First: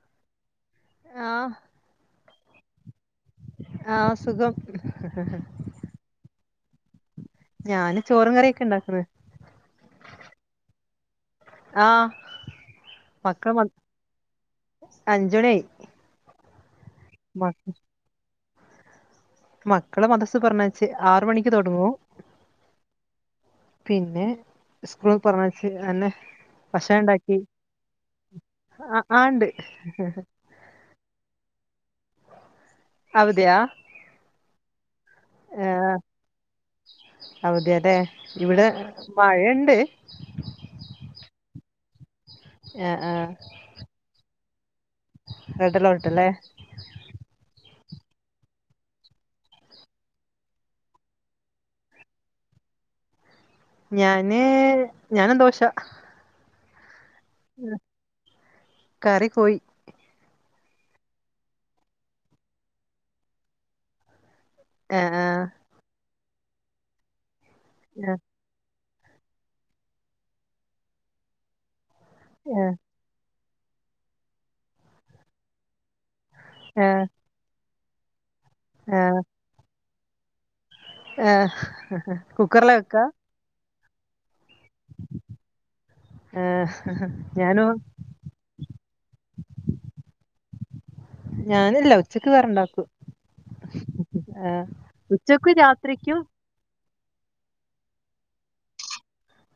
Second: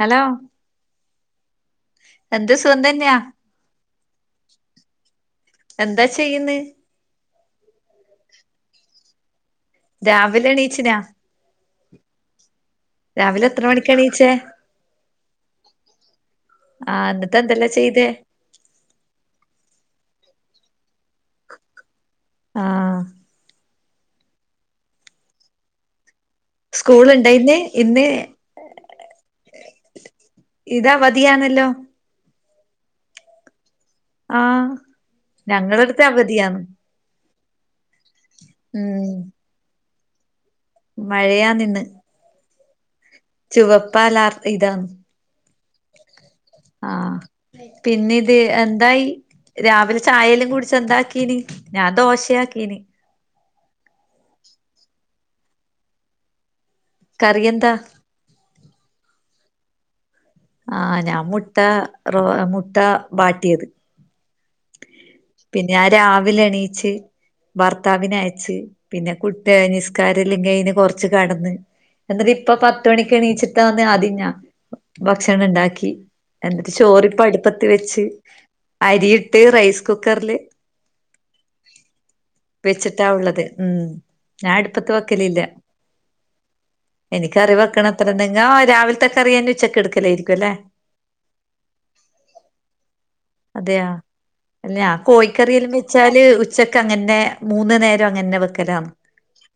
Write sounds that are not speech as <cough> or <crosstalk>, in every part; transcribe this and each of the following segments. Hello ആഹ് എന്ത് സുഖം തന്നെയാ ആഹ് സുഖം എന്താ ചെയ്യുന്ന് ഞാന് ചോറും കറിയൊക്കെ ഇണ്ടാക്ക്ണ് രാവിലെ എണീച്ചിനാ ആഹ് രാവിലെ എത്ര മണിക്കാ എണീച്ചേ അഞ്ച്മണി ആയി ആഹ് ഇന്നത്ത് എന്തെല്ലാ ചെയ്തേ മക്കളെ മദ്രസ്സ് പറഞ്ഞേച്ച് ആറ്മണിക്ക് തുടങ്ങും ആഹ് പിന്നെ സ്കൂള് പറ ഞ്ഞേ ച്ച് അ അന്നെ ഭക്ഷണം സ്കൂളുണ്ടോ ണ്ടാക്കി ഇന്ന് ഇന്ന് ആഹ് ആഹ് ണ്ട് ഇത് അവധിയാ ന്നല്ലോ അവധിയാ ആഹ് ഞങ്ങളടുത്ത് അവധിയാ ന്ന് അവധി യാലേ ഇവിടെ മഴണ്ട് മഴയാ ന്ന് ഇന്ന് ആഹ് ആഹ് ചുവപ്പാലാർട്ടി ഇതാന്ന് റെഡ് അലേർട്ടല്ലേ ആഹ് പിന്നെത് എന്തായി രാവിലെ ചായല്ലം കുടിച്ച് എന്താക്കീന് ഞാൻ ദോശയാക്കീന് ഞാന് ഞാനുംദോശ കറിയ ന്താ കറി കോയി ആഹ് ഞാൻ മുട്ട റോ മുട്ട വാട്ടിയത് ഏഹ് ആഹ് ഞാൻ രാവിലെ എണീച്ച് ഭർത്താവിനെ ആഹ് അയച്ച് പിന്നെ കുട്ടെ നിസ്കാരല്ലം കയിഞ്ഞ് കൊറച്ച് കടന്ന് എന്നിട്ട് ഇപ്പ ആഹ് പത്തുമണിക്ക് എണീച്ചി ത്ത വന്ന ആദ്യം ഞാ ഭക്ഷണം ണ്ടാക്കി എന്നിട്ട് ആഹ് ചോറിപ്പ അടുപ്പത്തി വെച്ച് ആഹ് അരിയിട്ട് റൈസ് കുക്കറ്ല് ആഹ് ആഹ് കുക്കറിലാ വെക്കാ വെച്ചിട്ടാ ഉള്ളത് ഉം ഞാൻ അടുപ്പത്ത് വക്കല് ഇല്ല ഏഹ് ഇനിക്കറി ഞാനും വെക്കണ അത്രന്നെ ഞാ രാവിൽത്തെ കറിയന്നെ ഉച്ചക്ക് ട്ക്കലായിരിക്കും അല്ലേ ഞാനില്ല ഉച്ചക്ക് വേറെണ്ടാക്കു ഞാൻകോഴിക്കറി എല്ലം വെച്ചാല് ഉച്ചക്ക് അങ്ങന്നെ മൂന്നു നേരം അങ്ങന്നെ വെക്കലാണ്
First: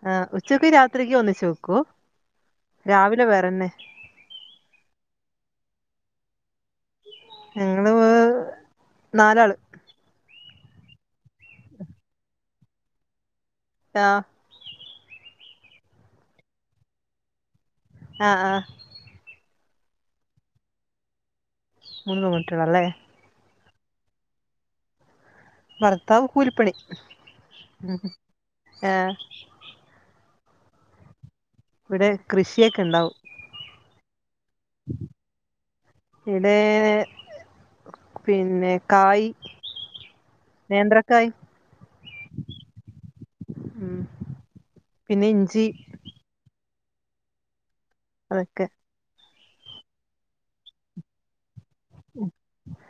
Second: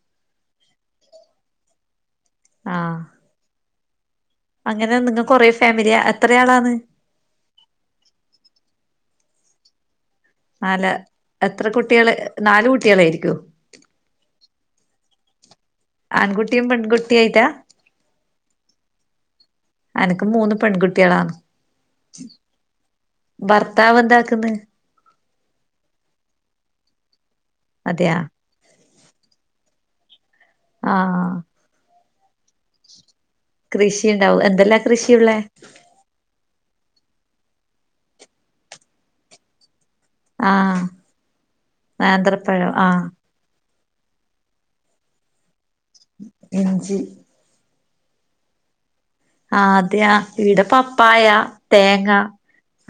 ആ ഉച്ചക്ക് രാത്രിക്ക് ഒന്നിച്ച് വെക്കൂ ആഹ് രാവിലെ വേറെന്നെ അങ്ങനെ നിങ്ങ കൊറെ ഫാമിലിയാ എത്രയാളാണ് ഞങ്ങള് വ് നാലാള് നാല എത്ര കുട്ടികള് നാലു കുട്ടികളായിരിക്കോ താ ആൺകുട്ടിയും പെൺകുട്ടി ആയിട്ടാ ആഹ് ആഹ് അനക്ക് മൂന്ന് പെൺകുട്ടികളാണ് മൂന്ന് പെങ്കുട്ടികളല്ലേ ഭർത്താവ് എന്താക്ക്‌ന്ന് ഭർത്താവ് കൂലിപ്പണി മ് അതെയാ ഏ ആഹ് ഇവിടെ കൃഷിയൊക്കെ ഉണ്ടാവും കൃഷി ഉണ്ടാവും എന്തല്ലാ കൃഷിയുള്ളേ ഇവിടെ പിന്നെ കായ് ആഹ് നേന്ത്രക്കായ് നേന്ത്രപ്പഴം ആഹ് മം പിന്നെ ഇഞ്ചി ഇഞ്ചി അതൊക്കെ ആഹ് അതെയാ ഇവിടെ പപ്പായാ തേങ്ങ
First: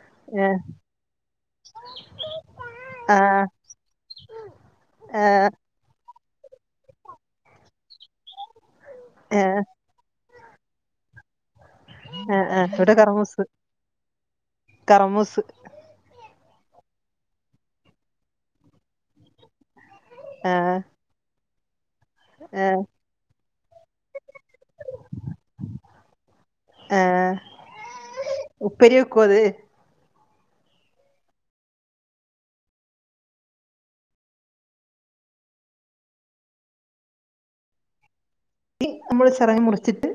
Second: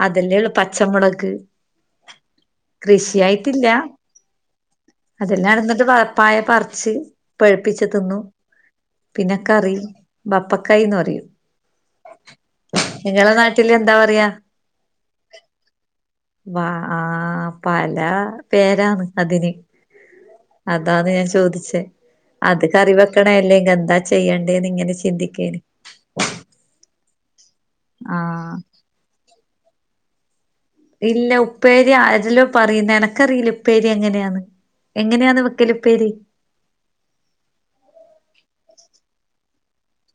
അതല്ലേ ഉള്ളൂ ഏഹ് പച്ചമുളക് കൃഷി ആഹ് ആയിട്ടില്ല ആഹ് അതെല്ലാടത്തും ഇത് പപ്പായ പറിച്ച് പഴുപ്പിച്ച് തിന്നു പിന്നെ ഏഹ് കറി ബപ്പക്കായിന്ന് പറയും ആഹ് ആഹ് ഇവിടെ നിങ്ങളെ കറുമൂസ് നാട്ടില് എന്താ പറയാ കറുമൂസ് വ ആ പല പേരാന്ന് അതിന് ആഹ് അതാന്ന് ഞാൻ ചോദിച്ചേ അത് ആഹ് കറി വെക്കണേല്ലേ ഇനി എന്താ ചെയ്യണ്ടേന്ന് ഇങ്ങനെ ചിന്തിക്കേന് ആഹ് ആഹ് പ്പേരി വക്കുവോ അത് ഇല്ല ഉപ്പേരി ആരെല്ലോ പറയുന്നെ എനക്കറിയില്ല ഉപ്പേരി എങ്ങനെയാന്ന് എങ്ങനെയാന്ന് വെക്കല് ഉപ്പേരി ള്ളി നമ്മള് ചെറുങ്ങനെ മുറിച്ചിട്ട്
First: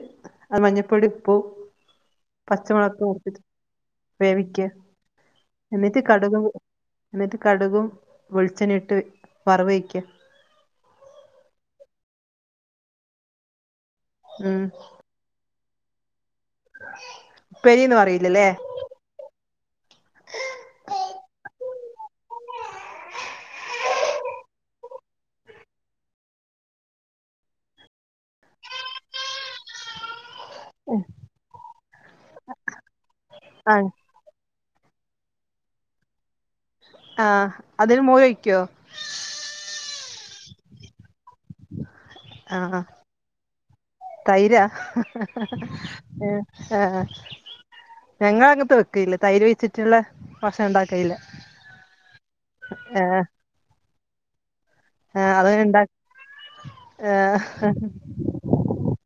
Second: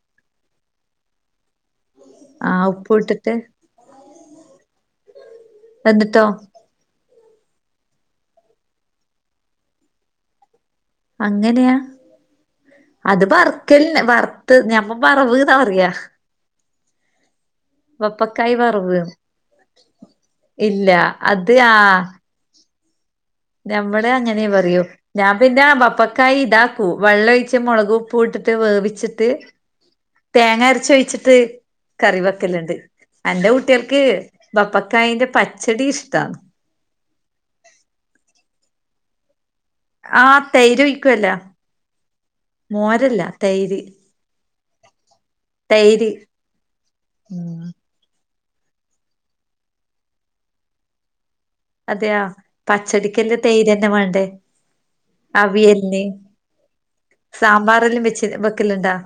അത് മഞ്ഞപ്പൊടി ഉപ്പും ആഹ് പച്ചമൊളക് ഉപ്പ് ക്കെ ഇട്ടിട്ട് ഇട്ട് വേവിക്ക എന്നിട്ട് എന്നിട്ടോ കടുകും എന്നിട്ട് കടുകും വെളിച്ചെണ്ണയും ഇട്ട് വറവ് വയ്ക്ക അങ്ങനെയാ അത് വറുക്കല്ലേ വറുത്ത് ഉം ഞമ്മ വറവ് എന്ന പറയാ ഉപ്പേരീന്ന് പറയില്ലല്ലേ ബപ്പകായ് വറവ് ഇല്ല അത് ആ ഞമ്മടെ അങ്ങനെ പറയൂ ഞാൻ പിന്നെ ബപ്പക്കായ് ഇതാക്കൂ വെള്ളം ഒഴിച്ച് മുളക് ഉപ്പും ഇട്ടിട്ട് വേവിച്ചിട്ട് തേങ്ങ അരച്ചൊഴിച്ചിട്ട് കറി വെക്കലുണ്ട് അന്റെ ആഹ് കുട്ടികൾക്ക് ബപ്പക്കായിൻ്റെ പച്ചടി ഇഷ്ടാണ് ആഹ് അതിന് മോര് ഒയിക്കോ ആഹ് തൈര് ഒഴിക്കുവല്ലാ ആഹ് മോരല്ല തൈര് തൈരാ തൈര് ഏ ആഹ് ഉം ഞങ്ങ അങ്ങത്ത് വെക്കയില്ല തൈര് വെച്ചിട്ട്ള്ള ഭക്ഷണം ഉണ്ടാക്കയില്ല അതെയോ പച്ചടിക്ക് എല്ലോം തൈര് തന്നെ വേണ്ടേ? ആഹ് അതങ്ങനെ ഉണ്ടാ അവിയൽന് സാമ്പാറെല്ലാം വെച്ച് വെക്കല്ണ്ടാ?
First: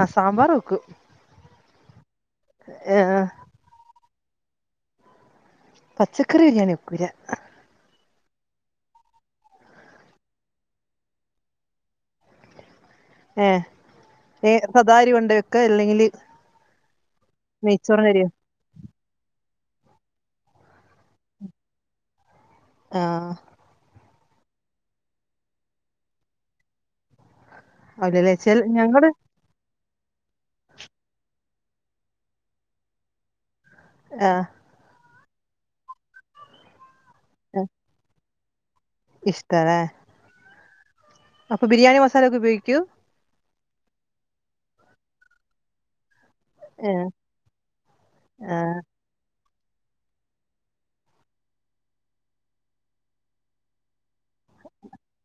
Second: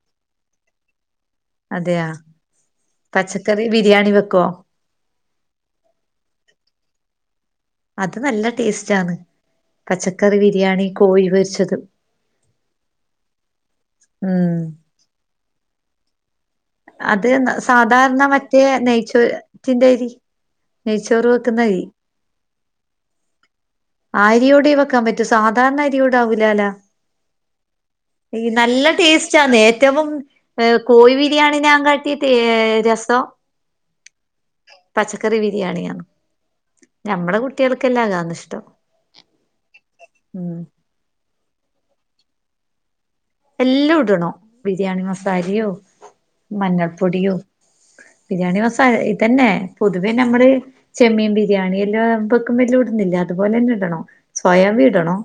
ആഹ് സാമ്പാറ് വെക്കും അതെയാ ഏഹ് ആഹ് പച്ചകറി ബിരിയാണി വെക്കോ? പച്ചക്കറി ബിരിയാണി വെക്കുല അത് നല്ല ടേസ്റ്റ് ആന്ന് പച്ചക്കറി ബിരിയാണി കോഴി പൊരിച്ചതും ഏഹ് എ ഉം സദാ അരി കൊണ്ട വെക്ക? അല്ലെങ്കില് അത് സാധാരണ മറ്റേ മറ്റേ നെയ്ച്ചോറ്റിന്റെ അരി നെയ്ച്ചോറ് വെക്കുന്ന അരി ആഹ് ആഹ് അരിയോടെ വെക്കാൻ പറ്റൂ സാധാരണ അരിയോടാവൂലാല്ലോ? അല്ലല്ലേ ഈ ചെൽ നല്ല ഞങ്ങള് ടേസ്റ്റ് ആന്ന് ഏറ്റവും എഹ് കോഴി ബി രിയാണിനെ കാട്ടിം ടേ രസം ആഹ് പച്ചക്കറി ബിരിയാണിയാണ് ഞമ്മടെ കുട്ടികൾക്കെല്ലാ അതാണീഷ്ടം ഇഷ്ട്ടലേ? ഉം അപ്പൊ ബിരിയാണി മസാല ഒക്കെ ഉപയോഗിക്കും? എല്ലും ഇടണം ബിരിയാണി മസാലിയും ഏഹ് മഞ്ഞൾപ്പൊടിയും ബിരിയാണി ആഹ് മസാല ഇതന്നെ പൊതുവേ നമ്മള് ചെമ്മീൻ ബിരിയാണി എല്ലാം വെക്കുമ്പം എല്ലും ഇടുന്നില്ലേ? അതുപോലന്നെ ഇടണം സോയബീടണോ?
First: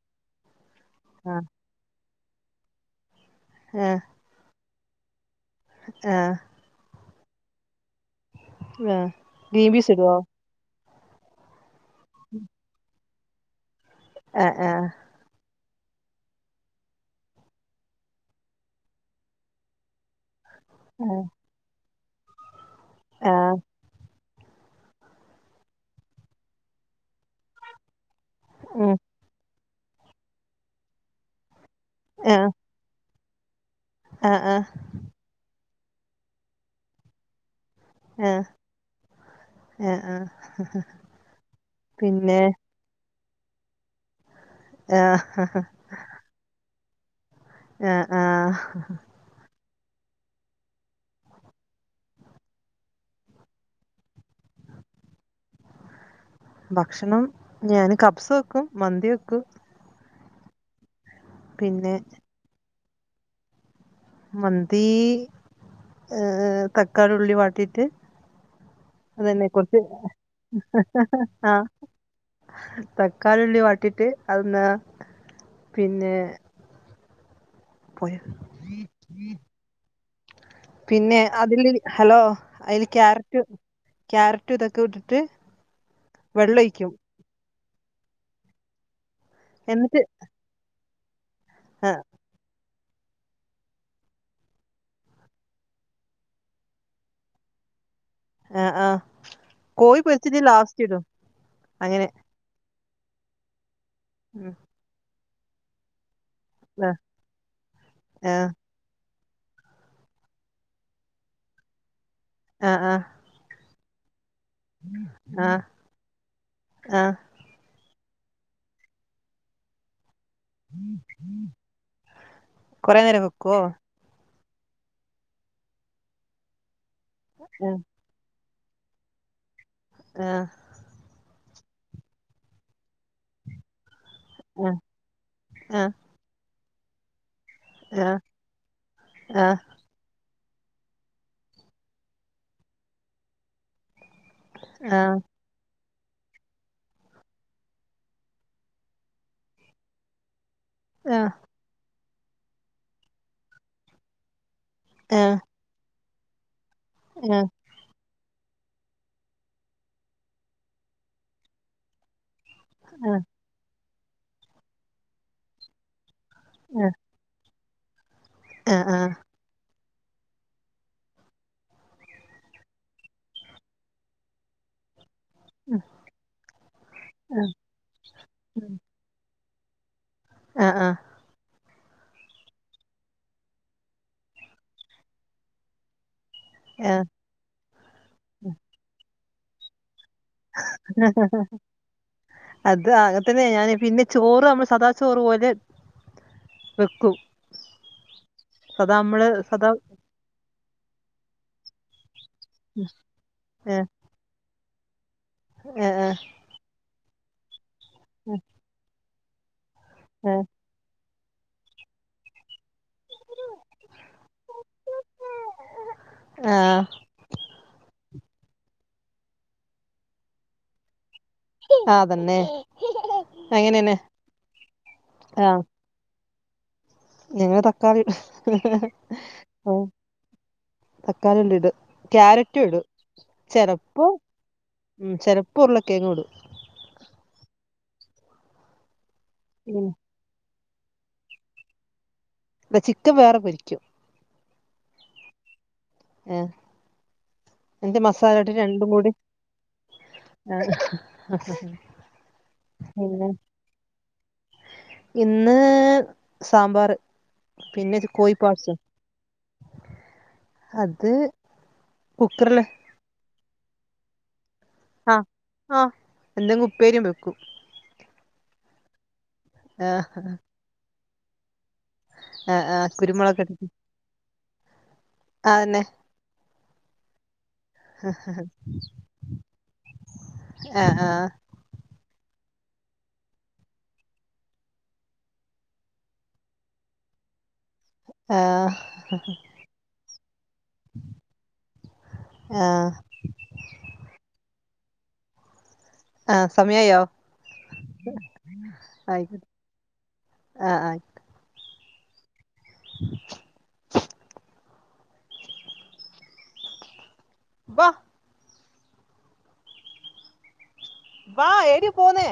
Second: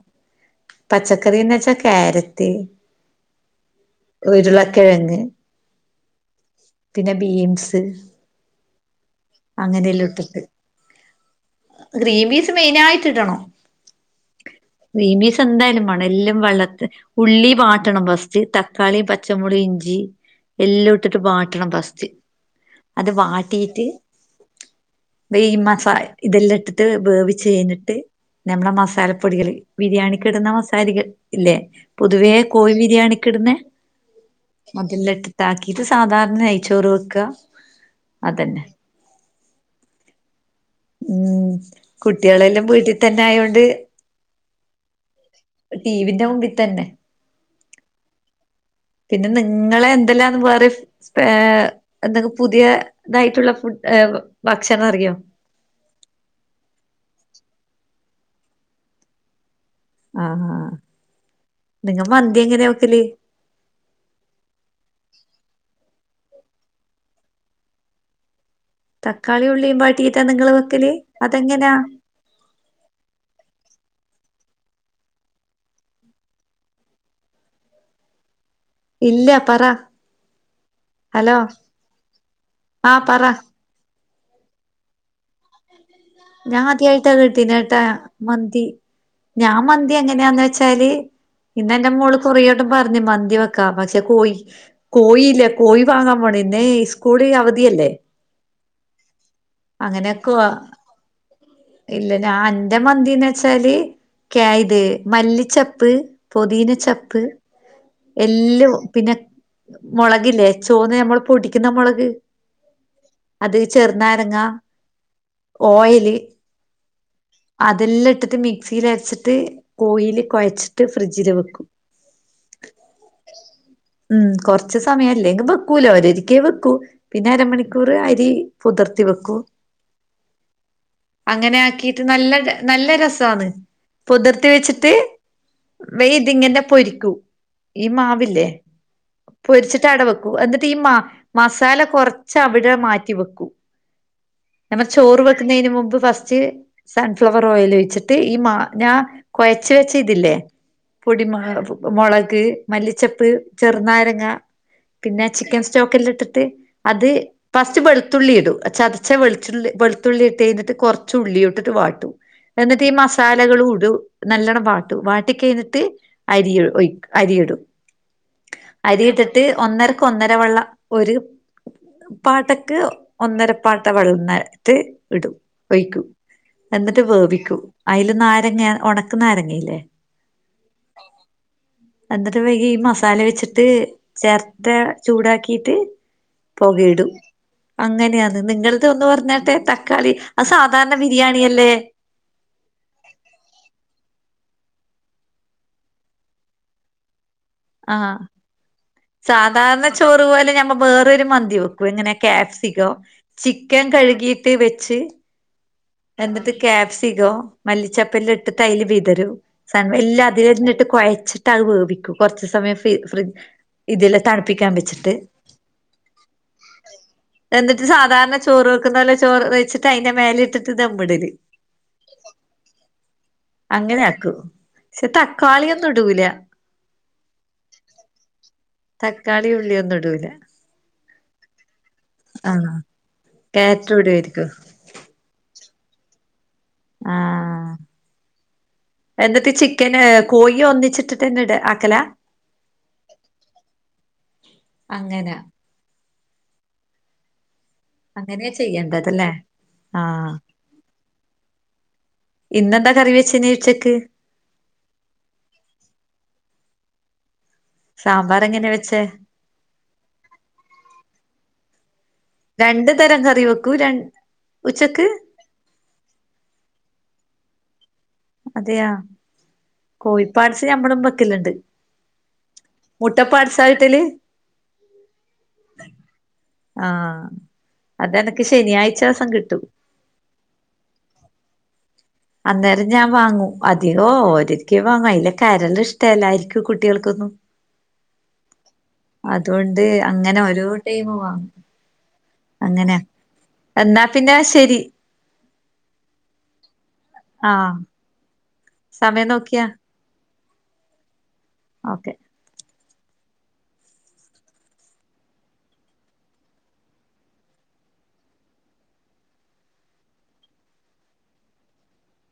പച്ചക്കറി ആഹ് എന്ന് വെച്ചാ ക്യാരറ്റ് ആഹ് ഉരുളക്കിഴങ്, ആഹ് പിന്നെ ബീൻസ് ആഹ് ഗ്രീൻ പീസ് അങ്ങനെയെല്ലോം ഇടുവോ ഇട്ടിട്ട് ഗ്രീൻ പീസ് മെയിനായിട്ട് ഇടണം ആഹ് ആഹ് ഗ്രീൻപീസ് എന്തായാലും വാണം എല്ലാം വെള്ളത്ത് ഉള്ളി വാ വാട്ടണം പസ്റ്റ് തക്കാളിയും പച്ചമുളീ ഇഞ്ചി എല്ലും ഇട്ടിട്ട് ആഹ് വാട്ടണം പസ്ട് അത് ആഹ് വാട്ടീട്ട് ഈ മസ ഇതെല്ലാം ഇട്ട്ട്ട് വേവിച്ച് കഴിഞ്ഞിട്ട് നമ്മളെ ആ ഉം മസാല പൊ ടികള് ബിരിയാണിക്ക് ഇടുന്ന മസാലികൾ ഇല്ലേ? പൊതുവേ ആഹ് കോഴി ബിരിയാണിക്ക് ഇടുന്നെ ആഹ് ആഹ് അതെല്ലാ ഇട്ടിട്ട് ആക്കിയിട്ട് സാധാരണ നെയിച്ചോറ് വെക്ക ആഹ് ഏ ആഹ് ആഹ് ഉം പിന്നെ കുട്ടിയളെല്ലാം വീട്ടി തന്നെ ആയോണ്ട് ആഹ് ടീവിന്റെ മുമ്പിത്തന്നെ ആഹ് ആഹ് പിന്നെ നിങ്ങളെ എന്തെല്ലാന്ന് വേറി സ്‌പേ എന്തെക് പുതിയ ഇതായിട്ടുള്ള ഫുഡ് ഭക്ഷണം അറിയോ? ഭക്ഷണം ഞാന് കബ്സ വെക്കും മന്തി വെക്കും ആഹഹാ പിന്നെ നിങ്ങ മന്തി എങ്ങനെ, വെക്കല് മന്തി ഏഹ് തക്കാളി ഉള്ളി വാട്ടിയിട്ട് തക്കാളി അതെന്നെ ഉള്ളിയും കുറച്ച് വാട്ടിയിട്ടാ നിങ്ങള് വെക്കല് ആഹ് അതെങ്ങനാ തക്കാളി ഉള്ളി വാട്ടിട്ട് അതൊന്ന് പിന്നെ പോയോ ഇല്ല പറ പിന്നെ ഹലോ അതില് ഹലോ അതില് ആ പറ ക്യാരറ്റ് ക്യാരറ്റ് ഇതൊക്കെ ഇട്ടട്ട് ഞാൻ ആദ്യായിട്ടാ കിട്ടീന്ന ട്ടാ മന്തി ഞാ മന്തി എന്നിട്ട് എങ്ങനെയാന്ന് വെച്ചാല് ഇന്നന്റെ ആഹ് മോള് കുറേ ട് പറഞ് മന്തി വക്കാ പക്ഷെ കോയി കോയില്ലേ കോഴി വാങ്ങാൻ പോണെ ഇന്നെസ്കൂൾ അവധിയല്ലേ ഏഹ് ആഹ് കോയി അങ്ങനെയൊക്കെ പൊരിച്ചിട്ട് ലാസ്റ്റ്ടും ഇല്ല ഞാൻ ന്റെ മന്തീന്ന് വെച്ചാല് ഉം ക്യാഇത് മല്ലിച്ചപ്പ് പൊതിയിന ചപ്പ് ആഹ് എല്ലാം പിന്നെ മുളകില്ലേ ചുവന്ന് നമ്മൾ പൊടിക്കുന്ന മുളക് ആഹ് ആഹ് അത് ചെറുനാരങ്ങ ആഹ് ഓയില് ആഹ് ആഹ് അതെല്ലാം ഇട്ടിട്ട് മിക്സിൽ അരച്ചിട്ട് കോയില് കൊഴച്ചിട്ട് ഫ്രിഡ്ജില് വെക്കും കൊറെേ നേരം വെക്കോ ഉം കൊറച് സമയല്ലെങ്കും വെക്കൂല ഓര് ഒരരിക്കേ വെക്കൂ പിന്നെ ആഹ് അരമണിക്കൂർ അരി പുതിർത്തി വെക്കൂ. ആഹ് അങ്ങനെ ആക്കിയിട്ട് നല്ല നല്ല രസ് സാണ് പുതിർത്തി ആഹ് വെച്ചിട്ട് ആഹ് വെയ്തിങ്ങെ പൊരിക്കൂ. ഈ ആഹ് മാവില്ലേ ആഹ് പൊരിച്ചി ട്ടാട വെക്കൂ എന്നിട്ട് ഈ മ മസാല കുറച്ച് അവിടെ മാറ്റി വെക്കൂ. നമ്മൾ ആഹ് ചോറ് വെക്കുന്നയ്ന് മുമ്പ് ഫസ്റ്റ്. സൺഫ്ലവർ ഓയിൽ ഒഴിച്ചിട്ട് ഈ മാ ഞാൻ കുഴച്ച വെച്ച ഇതില്ലേ. ആഹ് പൊടിമ മുളക് മല്ലിച്ചപ്പ് ചെറുനാരങ്ങ. പിന്നെ ആഹ് ചിക്കൻ സ്റ്റോക്കെല്ലാം ഇട്ടിട്ട് അത് ഫ ച്ച് വെളുത്തുള്ളി ഇടും ചതച്ച വെളിച്ചുള്ളി വെളുത്തുള്ളി ഇട്ട് കഴിഞ്ഞിട്ട് കുറച്ച് ഉള്ളിയുട്ട്ട്ട് വാട്ടു എന്നിട്ട് ഈ ആഹ് ആഹ് മസാലകൾ ഉടു നല്ലവണം വാട്ടു വാട്ടി കഴിഞ്ഞിട്ട് അരി ഒയ് അരിയിടും ആഹ് ആഹ് ആഹ് ആഹ് അരിയിട്ട്ട്ട് ഒന്നരക്കൊന്നര വള്ള ഒരു. പാട്ടൊക്ക് ഒന്നര പാട്ട വളന്നട്ട് ഇടും. ഒഴിക്കൂ എന്നിട്ട് ആഹ് വേവിക്കൂ അയ്ല് നാരങ്ങ ഉണക്ക് നാരങ്ങല്ലേ. ആഹ് ആഹ്. എന്നിട്ട് വൈകി ഈ മസാല വെച്ചിട്ട് ചേർത്ത ചൂടാക്കിട്ട്. ആഹ് പുകയിടും അങ്ങനെയന്ന് നിങ്ങൾ തൊന്ന് പറഞ്ഞാട്ടെ തക്കാളി. അത് സാധാരണ ഉ ബിരിയാണിയല്ലേ ഹ. അത് അങ്ങത്തന്നെ ഞാന് പിന്നെ ചോറ് നമ്മള് സദാ ചോറ് പോലെ. വെക്കും. ആഹ് സദാ നമ്മള് സദാ സാധാരണ ചോ റു പോലെ ഞമ്മ വേറൊരു മന്തി വെക്കും എങ്ങനെ ക്യാപ്സികം ചിക്കൻ ഏഹ് കഴ്കീ ട്ടി വെച്ച്. ഏഹ് എന്നിട്ട് ക്യാപ്സിക്കം മല്ലിച്ചപ്പല്ല ഇട്ട് അയില് വിതറും. <unintelligible> എല്ലാ ഏഹ് അതിലെന്നെ ഇട്ട് കുഴച്ചിട്ട് അത് വേവിക്കും കുറച്ച് സമയം. ഫി ഫ്രിഡ് ഇതെല്ലാം തണുപ്പിക്കാൻ വെച്ചിട്ട്. ആഹ് എന്നിട്ട് സാധാരണ ചോറ് വെക്കുന്ന പോലെ ചോറ് വെച്ചിട്ട് അയിന്റെ മേല ഇട്ടിട്ട് ദംടല്. അതന്നെ അങ്ങനെന്നെ അങ്ങനെ ആക്കും. പക്ഷെ ആഹ് തക്കാളിയൊന്നും ഇടൂല. ഞങ്ങള് തക്കാളി ഇടും ഇഹ്, ഇഹ്, ഇഹ് തക്കാളി ഉള്ളിയൊന്നു ഇടൂല. തക്കാളി, ഉള്ളി ഇടും, ക്യാരറ്റും ആഹ് ഇടും ക്യാരറ്റും ചെലപ്പം ഇടുവായിരിക്കും ഉം ചിലപ്പോ ഉരുളക്കെഴങ്ങു ഇടും. ആഹ്, എന്നിട്ട് ഉം ചിക്കന് കോഴി ഒന്നിച്ചിട്ടിട്ട്ന്നെട് ആക്കല. ചിക്കൻ വേറെ പൊരിക്കും. അങ്ങനെ. ഏഹ്. എന്നിട്ട് മസാല അങ്ങനെ ഇട്ടിട്ട് രണ്ടും ചെയ്യേണ്ടത് കൂടി ല്ലേ ആഹ്. ഇന്നെന്താ കറി പിന്നെ വെച്ചിനെ ഉച്ചക്ക്? ഇന്ന് സാമ്പാറ് പിന്നെ കോഴി സാമ്പാർ എങ്ങനെ പാട്സും. വെച്ചേ അത് കുക്കറില് രണ്ട് തരം കറി വെക്കു ര ഉച്ചക്ക്‌. ആഹ്, ആഹ് എന്തെങ്കിലും ഉപ്പേരിയും വെക്കും. അതെയാ ഏഹ് കോഴി പ്പാട്സ് നമ്മളും വെക്കലുണ്ട്. ആഹ്, ആഹ് കുരുമുളകക്കെ മുട്ടപ്പാട്സാ ഇട്ട് കിട്ടല് അതന്നെ. ആഹ്, അതെനിക്ക് ശനിയാഴ്ച ദിവസം കിട്ടൂ. ഏഹ്, ആഹ്. അന്നേരം ഞാൻ വാങ്ങും അധികം ഒരൊക്കെ വാങ്ങും അയില കരള് ഇഷ്ടല്ലായിരിക്കും കുട്ടികൾക്കൊന്നും. ആഹ് അതുകൊണ്ട് അങ്ങനെ ഓരോ ടൈമ് വാങ്ങും. ആഹ്. അങ്ങനെ എന്നാ പിന്നെ ശരി. ആ സമയായോ? ആഹ്. സമയം ആയിക്കോട്ടെ നോക്കിയാ ആഹ്, ആഹ് ആയി ഓക്കെ. <unintelligible> വാ ഏടെ പോവ്ന്നേ?